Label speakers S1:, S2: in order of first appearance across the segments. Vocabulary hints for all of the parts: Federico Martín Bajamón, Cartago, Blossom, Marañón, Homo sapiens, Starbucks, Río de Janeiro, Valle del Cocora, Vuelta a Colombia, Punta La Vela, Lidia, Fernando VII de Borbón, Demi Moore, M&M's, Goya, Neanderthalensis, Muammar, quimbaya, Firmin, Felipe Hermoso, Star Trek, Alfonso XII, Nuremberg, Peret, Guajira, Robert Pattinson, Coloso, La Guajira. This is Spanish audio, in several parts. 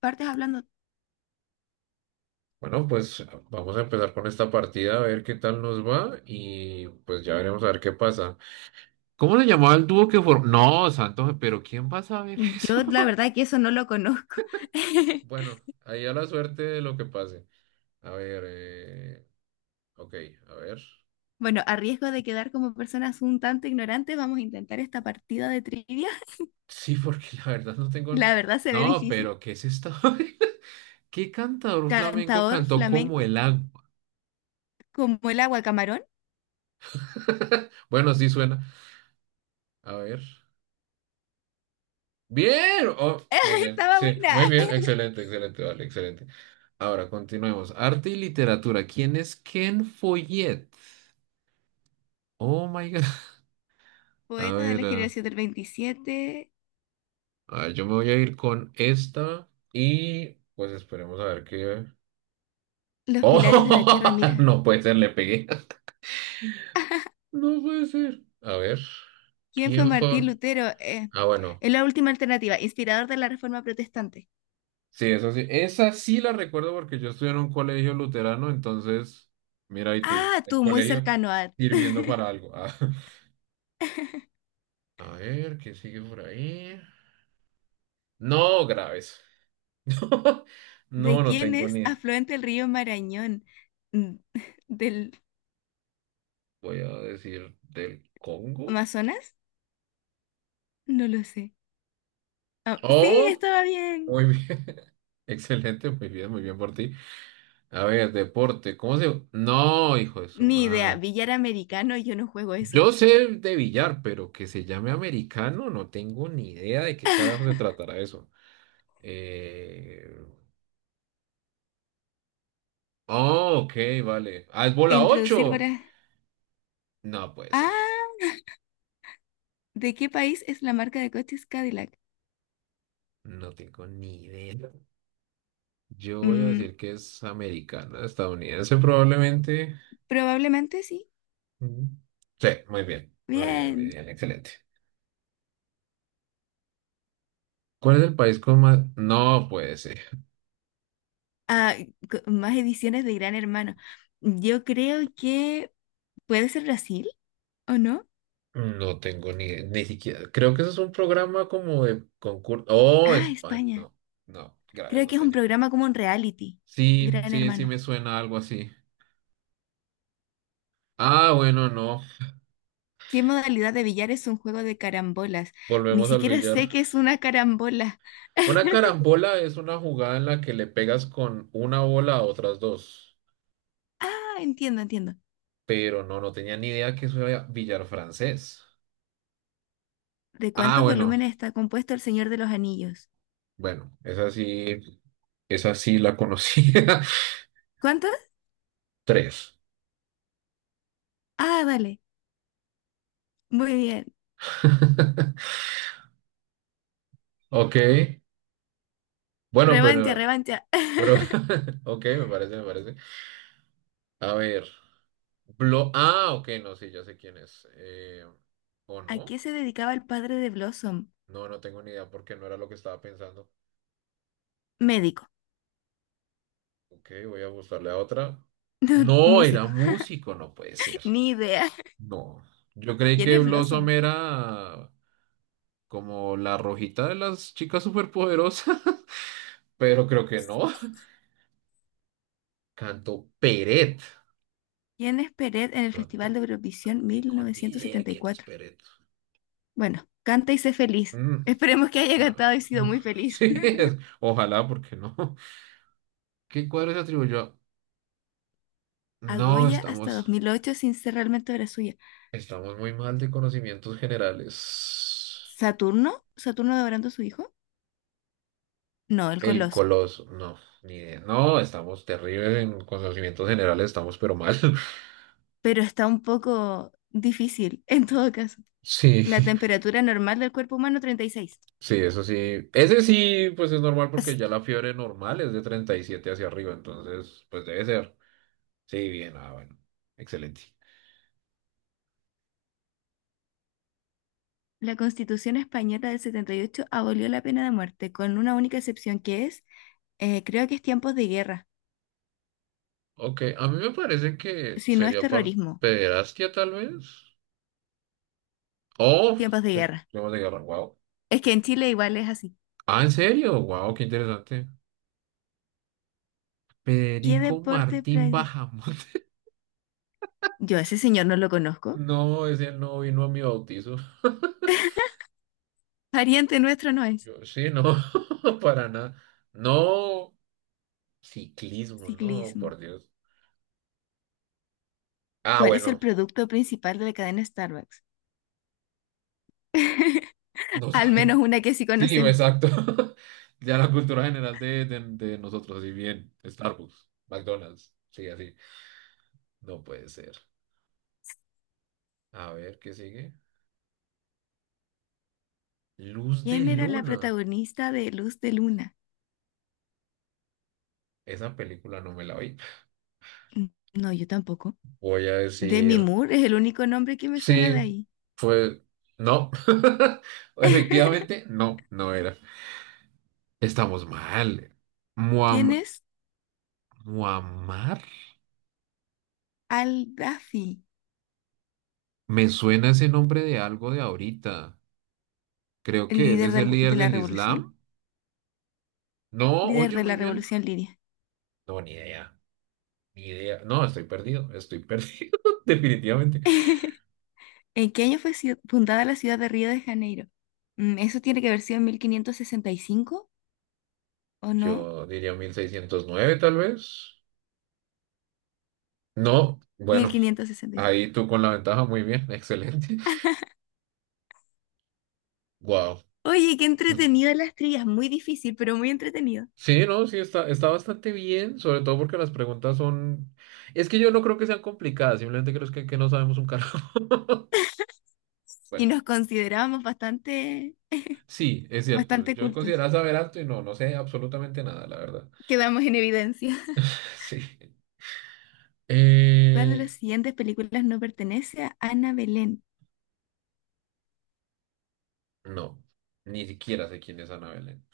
S1: Partes hablando.
S2: Bueno, pues vamos a empezar con esta partida a ver qué tal nos va y pues ya veremos a ver qué pasa. ¿Cómo se llamaba el dúo que formó? No, Santo, pero ¿quién va a saber eso?
S1: Yo la verdad que eso no lo conozco.
S2: Bueno, ahí a la suerte de lo que pase. A ver, ok, a ver.
S1: Bueno, a riesgo de quedar como personas un tanto ignorantes, vamos a intentar esta partida de trivia.
S2: Sí, porque la verdad no tengo...
S1: La verdad se ve
S2: No,
S1: difícil.
S2: pero ¿qué es esto? ¿Qué cantador flamenco
S1: Cantador
S2: cantó como
S1: flamenco
S2: el agua?
S1: como el agua camarón.
S2: Bueno, sí suena. A ver. Bien, oh, muy bien,
S1: Estaba
S2: sí,
S1: buena.
S2: muy bien, excelente, excelente, vale, excelente. Ahora continuemos. Arte y literatura. ¿Quién es Ken Follett? Oh my God. A
S1: Poeta de
S2: ver,
S1: la generación del 27.
S2: yo me voy a ir con esta y pues esperemos a ver qué.
S1: Los pilares de la tierra,
S2: Oh,
S1: mira.
S2: no puede ser, le pegué. No puede ser. A ver,
S1: ¿Quién fue
S2: ¿quién fue?
S1: Martín Lutero?
S2: Ah, bueno.
S1: Es la última alternativa, inspirador de la Reforma Protestante.
S2: Sí, eso sí. Esa sí la recuerdo porque yo estudié en un colegio luterano, entonces, mira, y tú,
S1: Ah,
S2: el
S1: tú, muy
S2: colegio
S1: cercano a...
S2: sirviendo para algo. Ah, A ver, ¿qué sigue por ahí? No, graves.
S1: ¿De
S2: No, no
S1: quién
S2: tengo
S1: es
S2: ni.
S1: afluente el río Marañón? Mm, ¿Del
S2: Voy a decir del Congo.
S1: Amazonas? No lo sé. Ah, sí,
S2: Oh,
S1: estaba bien.
S2: muy bien. Excelente, muy bien por ti. A ver, deporte. ¿Cómo se...? No, hijo de su
S1: Ni idea.
S2: madre.
S1: Billar americano, yo no juego eso.
S2: Yo sé de billar, pero que se llame americano, no tengo ni idea de qué carajo se tratará eso. Eh... Oh, ok, vale. Ah, es
S1: E
S2: bola
S1: introducir
S2: 8.
S1: para...
S2: No puede ser.
S1: Ah, ¿de qué país es la marca de coches Cadillac?
S2: No tengo ni idea. Yo voy a
S1: Mm,
S2: decir que es americana, estadounidense probablemente.
S1: Probablemente sí.
S2: Mm. Sí, muy bien. Muy bien, muy
S1: Bien.
S2: bien. Excelente. ¿Cuál es el país con más...? No puede ser.
S1: Ah, Más ediciones de Gran Hermano. Yo creo que puede ser Brasil, ¿o no?
S2: No tengo ni siquiera. Creo que eso es un programa como de concurso. Oh,
S1: Ah,
S2: España.
S1: España.
S2: No, no, graves,
S1: Creo
S2: no
S1: que es un
S2: tenía ni idea.
S1: programa como un reality.
S2: Sí,
S1: Gran
S2: sí, sí
S1: Hermano.
S2: me suena algo así. Ah, bueno, no.
S1: ¿Qué modalidad de billar es un juego de carambolas? Ni
S2: Volvemos al
S1: siquiera
S2: billar.
S1: sé qué es una carambola.
S2: Una carambola es una jugada en la que le pegas con una bola a otras dos.
S1: Ah, entiendo.
S2: Pero no, no tenía ni idea que eso era billar francés.
S1: ¿De
S2: Ah,
S1: cuántos
S2: bueno,
S1: volúmenes está compuesto El Señor de los Anillos?
S2: bueno, esa sí la conocía.
S1: ¿Cuántos?
S2: Tres.
S1: Ah, vale. Muy bien.
S2: Ok. Bueno,
S1: Revancha,
S2: pero,
S1: revancha.
S2: pero, ok, me parece, me parece. A ver. Blo Ah, ok, no, sí, ya sé quién es. ¿O
S1: ¿A qué
S2: no?
S1: se dedicaba el padre de Blossom?
S2: No, no tengo ni idea porque no era lo que estaba pensando.
S1: Médico.
S2: Ok, voy a buscarle a otra.
S1: No,
S2: No, era
S1: músico.
S2: músico, no puede ser.
S1: Ni idea.
S2: No. Yo creí
S1: ¿Quién
S2: que
S1: es
S2: Blossom
S1: Blossom?
S2: era como la rojita de las chicas superpoderosas, pero creo que no. Cantó Peret.
S1: ¿Quién es Peret en el
S2: No
S1: Festival de Eurovisión
S2: tengo ni idea quién es
S1: 1974?
S2: Peret.
S1: Bueno, canta y sé feliz.
S2: Mm,
S1: Esperemos que haya
S2: no,
S1: cantado y sido
S2: no.
S1: muy feliz.
S2: Sí, ojalá, porque no. ¿Qué cuadro se atribuyó
S1: A
S2: No,
S1: Goya hasta
S2: estamos,
S1: 2008 sin ser realmente obra suya.
S2: estamos muy mal de conocimientos generales.
S1: ¿Saturno? ¿Saturno devorando a su hijo? No, el
S2: El
S1: Coloso.
S2: Coloso, no, ni idea. No, estamos terribles en conocimientos generales, estamos pero mal.
S1: Pero está un poco difícil en todo caso.
S2: Sí,
S1: La temperatura normal del cuerpo humano 36.
S2: sí, eso sí. Ese sí, pues es normal porque
S1: Es-
S2: ya la fiebre normal es de 37 hacia arriba, entonces, pues debe ser. Sí, bien, ah, bueno, excelente.
S1: La Constitución española del 78 abolió la pena de muerte, con una única excepción que es, creo que es tiempos de guerra,
S2: Ok, a mí me parece que
S1: si no es
S2: sería por
S1: terrorismo,
S2: pederastia tal vez. Oh,
S1: tiempos de guerra.
S2: temas de guerra, wow.
S1: Es que en Chile igual es así.
S2: Ah, ¿en serio? Wow, qué interesante.
S1: ¿Qué
S2: Federico
S1: deporte
S2: Martín
S1: practica?
S2: Bajamón.
S1: Yo a ese señor no lo conozco.
S2: No, ese no vino a mi bautizo.
S1: Pariente nuestro no es.
S2: Yo, sí, no, para nada. No, ciclismo, no,
S1: Ciclismo.
S2: por Dios. Ah,
S1: ¿Cuál es el
S2: bueno,
S1: producto principal de la cadena Starbucks?
S2: no
S1: Al
S2: sabe.
S1: menos una que sí
S2: Sí,
S1: conocemos.
S2: exacto. Ya la cultura general de nosotros, y bien, Starbucks, McDonald's, sí, así. No puede ser. A ver, ¿qué sigue? Luz de
S1: ¿Quién era la
S2: Luna.
S1: protagonista de Luz de Luna?
S2: Esa película no me la vi.
S1: Mm, No, yo tampoco.
S2: Voy a
S1: Demi
S2: decir,
S1: Moore es el único nombre que me suena de
S2: sí,
S1: ahí.
S2: fue, no. Efectivamente, no, no era. Estamos mal.
S1: ¿Quién es
S2: Muammar.
S1: Al-Dafi?
S2: Me suena ese nombre de algo de ahorita. Creo
S1: ¿El
S2: que él
S1: líder
S2: es el líder
S1: de la
S2: del
S1: revolución?
S2: Islam. No,
S1: Líder
S2: oye,
S1: de
S2: muy
S1: la
S2: bien.
S1: revolución Lidia.
S2: No, ni idea. Ni idea. No, estoy perdido. Estoy perdido, definitivamente.
S1: ¿En qué año fue fundada la ciudad de Río de Janeiro? ¿Eso tiene que haber sido en 1565 o no?
S2: Yo diría 1609, tal vez. No, bueno,
S1: 1565.
S2: ahí tú con la ventaja, muy bien, excelente. Wow.
S1: Oye, qué entretenido las trillas, muy difícil, pero muy entretenido.
S2: Sí, no, sí, está bastante bien, sobre todo porque las preguntas son... Es que yo no creo que sean complicadas, simplemente creo que no sabemos un carajo.
S1: Y
S2: Bueno.
S1: nos considerábamos bastante,
S2: Sí, es cierto.
S1: bastante
S2: Yo
S1: cultos.
S2: consideraba saber alto y no, no sé absolutamente nada, la verdad.
S1: Quedamos en evidencia.
S2: Sí.
S1: ¿Cuál de las
S2: Eh,
S1: siguientes películas no pertenece a Ana Belén?
S2: no, ni siquiera sé quién es Ana Belén.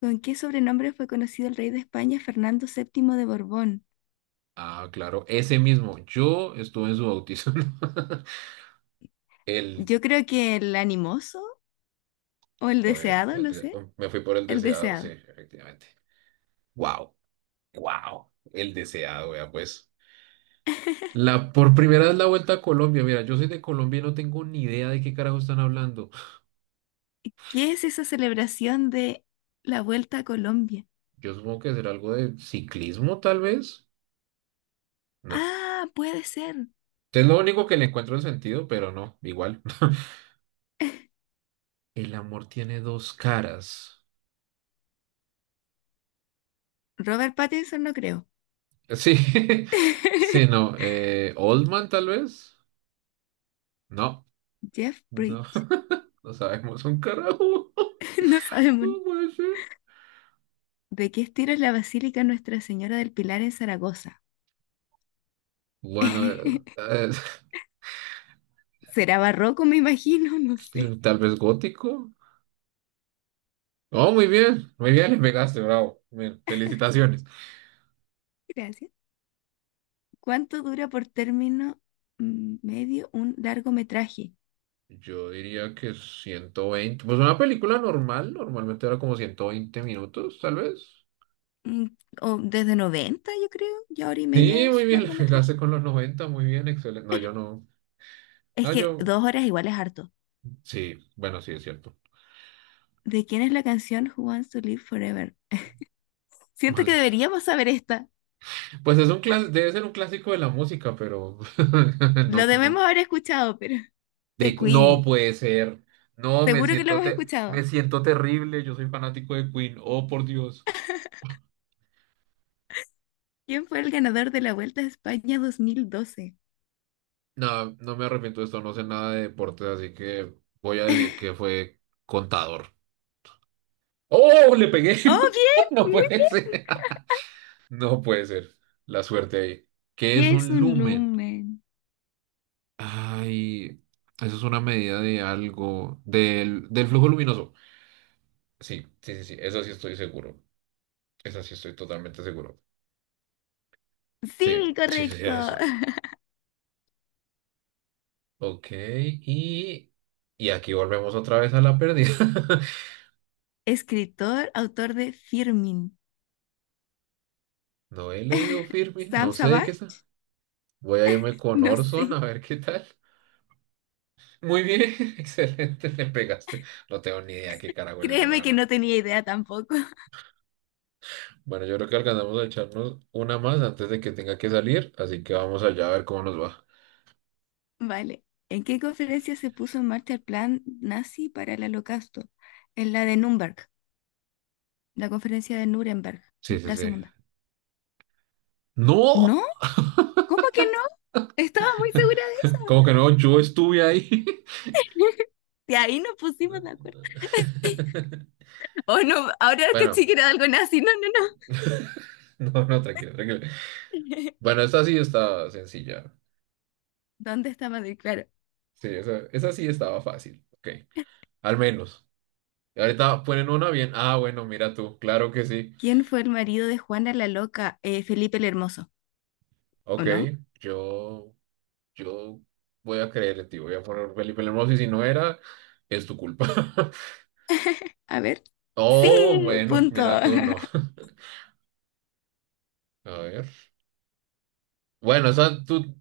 S1: ¿Con qué sobrenombre fue conocido el rey de España Fernando VII de Borbón?
S2: Ah, claro, ese mismo. Yo estuve en su bautizo. El,
S1: Yo creo que el animoso o el
S2: joder,
S1: deseado,
S2: el
S1: no sé,
S2: oh, me fui por el
S1: el
S2: deseado, sí,
S1: deseado.
S2: efectivamente. Wow, wow, el deseado, vea, pues. La, por primera vez la vuelta a Colombia. Mira, yo soy de Colombia y no tengo ni idea de qué carajo están hablando.
S1: ¿Qué es esa celebración de la vuelta a Colombia?
S2: Yo supongo que será algo de ciclismo, tal vez. No.
S1: Ah, puede ser.
S2: Es lo único que le encuentro en sentido, pero no, igual. El amor tiene dos caras.
S1: Robert Pattinson no creo.
S2: Sí, sí, no. Oldman, tal vez. No,
S1: Jeff
S2: no,
S1: Bridges.
S2: no sabemos un carajo.
S1: No sabemos.
S2: No puede ser.
S1: ¿De qué estilo es la Basílica Nuestra Señora del Pilar en Zaragoza?
S2: Bueno,
S1: ¿Será barroco, me imagino? No sé.
S2: tal vez gótico. Oh, muy bien, le pegaste, bravo. Bien, felicitaciones.
S1: Gracias. ¿Cuánto dura por término medio un largometraje?
S2: Yo diría que 120. Pues una película normal, normalmente era como 120 minutos, tal vez.
S1: Mm, O desde 90, yo creo, ya hora y media
S2: Sí, muy
S1: es
S2: bien,
S1: largometraje.
S2: la con los 90, muy bien, excelente. No, yo no.
S1: Es
S2: No,
S1: que
S2: yo.
S1: dos horas igual es harto.
S2: Sí, bueno, sí, es cierto.
S1: ¿De quién es la canción Who Wants to Live Forever? Siento
S2: Mal.
S1: que deberíamos saber esta.
S2: Pues es un debe ser un clásico de la música, pero no,
S1: Lo
S2: no.
S1: debemos haber escuchado, pero de
S2: No
S1: Queen.
S2: puede ser. No, me
S1: Seguro que lo
S2: siento
S1: hemos escuchado.
S2: me siento terrible. Yo soy fanático de Queen. Oh, por Dios.
S1: ¿Quién fue el ganador de la Vuelta a España 2012?
S2: No, no me arrepiento de esto, no sé nada de deportes, así que voy a decir que fue contador. ¡Oh! Le pegué.
S1: ¡Oh, bien!
S2: No
S1: Muy
S2: puede
S1: bien.
S2: ser. No puede ser. La suerte ahí. ¿Qué es
S1: ¿Qué es
S2: un
S1: un
S2: lumen?
S1: lumen?
S2: Ay, eso es una medida de algo, del flujo luminoso. Sí, sí, sí, sí, eso sí estoy seguro. Eso sí estoy totalmente seguro. Sí,
S1: Sí,
S2: sí, sí, sí,
S1: correcto.
S2: eso. Ok, y aquí volvemos otra vez a la pérdida.
S1: Escritor, autor de Firmin.
S2: No he leído Firmin,
S1: Sam
S2: no sé de qué es.
S1: Savage,
S2: Voy a irme con
S1: no
S2: Orson
S1: sé.
S2: a ver qué tal. Muy bien, excelente, me pegaste. No tengo ni idea qué carajo es eso, la
S1: Créeme que
S2: verdad.
S1: no tenía idea tampoco.
S2: Bueno, yo creo que alcanzamos a echarnos una más antes de que tenga que salir, así que vamos allá a ver cómo nos va.
S1: Vale. ¿En qué conferencia se puso en marcha el plan nazi para el holocausto? En la de Nuremberg, la conferencia de Nuremberg,
S2: Sí, sí,
S1: la
S2: sí.
S1: segunda.
S2: ¡No!
S1: ¿No? ¿Cómo que no? Estaba muy segura de
S2: ¿Cómo que no? Yo estuve ahí.
S1: eso. De ahí nos pusimos de acuerdo. Oh, no, ahora que
S2: Bueno.
S1: sí que era algo nazi. No,
S2: No, no, tranquilo, tranquilo.
S1: no.
S2: Bueno, esa sí estaba sencilla.
S1: ¿Dónde está Madrid? Claro.
S2: Sí, esa sí estaba fácil. Ok, al menos. Y ahorita ponen una bien. Ah, bueno, mira tú, claro que sí.
S1: ¿Quién fue el marido de Juana la Loca? Felipe el Hermoso, ¿o
S2: Ok,
S1: no?
S2: yo, yo voy a creer en ti. Voy a poner Felipe Hermoso y si no era, es tu culpa.
S1: A ver. Sí,
S2: Oh, bueno,
S1: punto.
S2: mira tú, no. A ver. Bueno, esa tú,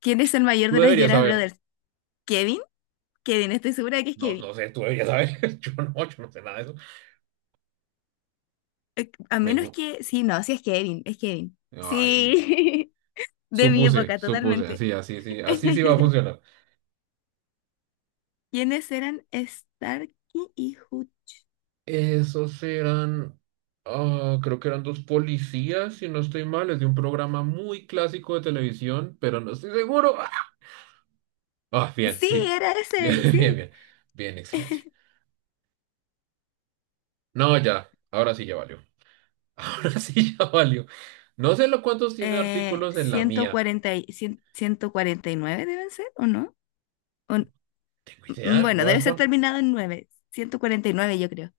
S1: ¿Quién es el mayor
S2: tú
S1: de los
S2: deberías
S1: Jonas
S2: saber.
S1: Brothers? ¿Kevin? Kevin, estoy segura de que es
S2: No,
S1: Kevin.
S2: no sé, tú deberías saber. Yo no, yo no sé nada de eso.
S1: A
S2: Me,
S1: menos
S2: gu-
S1: que... Sí, no, sí es Kevin, es Kevin.
S2: Ay,
S1: Sí, de mi
S2: supuse,
S1: época,
S2: supuse,
S1: totalmente.
S2: así, así sí va a funcionar.
S1: ¿Quiénes eran Starkey y Hut?
S2: Esos eran, ah, creo que eran dos policías, si no estoy mal, es de un programa muy clásico de televisión, pero no estoy seguro. Ah, bien,
S1: Sí,
S2: sí.
S1: era
S2: Bien,
S1: ese,
S2: bien,
S1: sí.
S2: bien. Bien, excelente. No, ya, ahora sí ya valió. Ahora sí ya valió. No sé lo cuántos tiene artículos en la
S1: Ciento
S2: mía.
S1: cuarenta y, 149, deben ser, ¿o no? O n-
S2: Tengo idea,
S1: bueno,
S2: yo
S1: debe
S2: voy
S1: ser
S2: con
S1: terminado en nueve, 149, yo creo.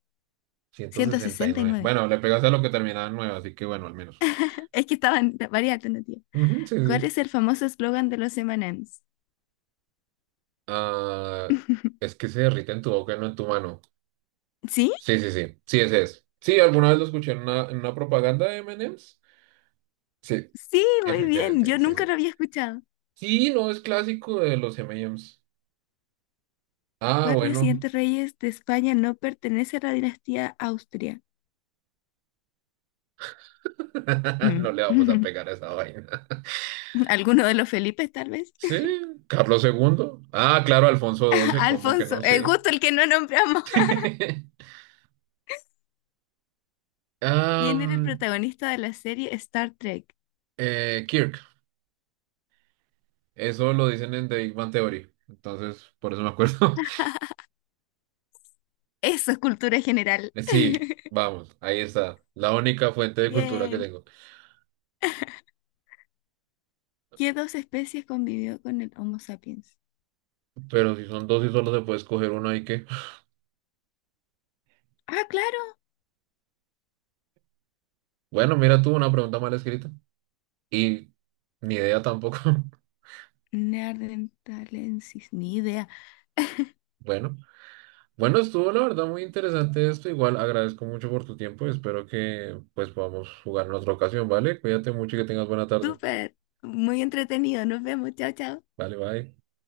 S2: ciento
S1: ciento
S2: sesenta y
S1: sesenta y
S2: nueve
S1: nueve,
S2: Bueno, le pegaste a lo que terminaba en 9, así que bueno, al menos.
S1: Es que estaban varias alternativas.
S2: Ujú, sí,
S1: ¿Cuál
S2: sí.
S1: es el famoso eslogan de los M&M's?
S2: Ah, es que se derrite en tu boca, no en tu mano.
S1: Sí,
S2: Sí, sí, sí. Sí, ese es. Sí, alguna vez lo escuché en una propaganda de M&M's. Sí,
S1: sí, muy bien. Yo
S2: efectivamente, sí, sí.
S1: nunca lo había escuchado.
S2: Sí, no, es clásico de los M&M's. Ah,
S1: Cuatro
S2: bueno.
S1: siguientes reyes de España no pertenece a la dinastía Austria.
S2: No
S1: Mm.
S2: le vamos a pegar a esa vaina.
S1: ¿Alguno de los Felipes, tal vez?
S2: Sí, Carlos II. Ah, claro, Alfonso XII, ¿cómo que
S1: Alfonso,
S2: no? Sí.
S1: justo el que no nombramos. ¿Quién era el
S2: Um,
S1: protagonista de la serie Star Trek?
S2: eh, Eso lo dicen en The Big Bang Theory. Entonces, por eso me acuerdo.
S1: Eso es cultura general.
S2: Sí, vamos, ahí está. La única fuente de cultura que
S1: Bien.
S2: tengo.
S1: ¿Qué dos especies convivió con el Homo sapiens?
S2: Pero si son dos y solo se puede escoger uno, ¿ahí qué?
S1: Ah, claro.
S2: Bueno, mira tú una pregunta mal escrita. Y ni idea tampoco.
S1: Neanderthalensis, ni idea.
S2: Bueno, bueno, estuvo la verdad muy interesante esto. Igual agradezco mucho por tu tiempo. Espero que pues podamos jugar en otra ocasión, ¿vale? Cuídate mucho y que tengas buena tarde.
S1: Súper, muy entretenido. Nos vemos. Chao, chao.
S2: Vale, bye.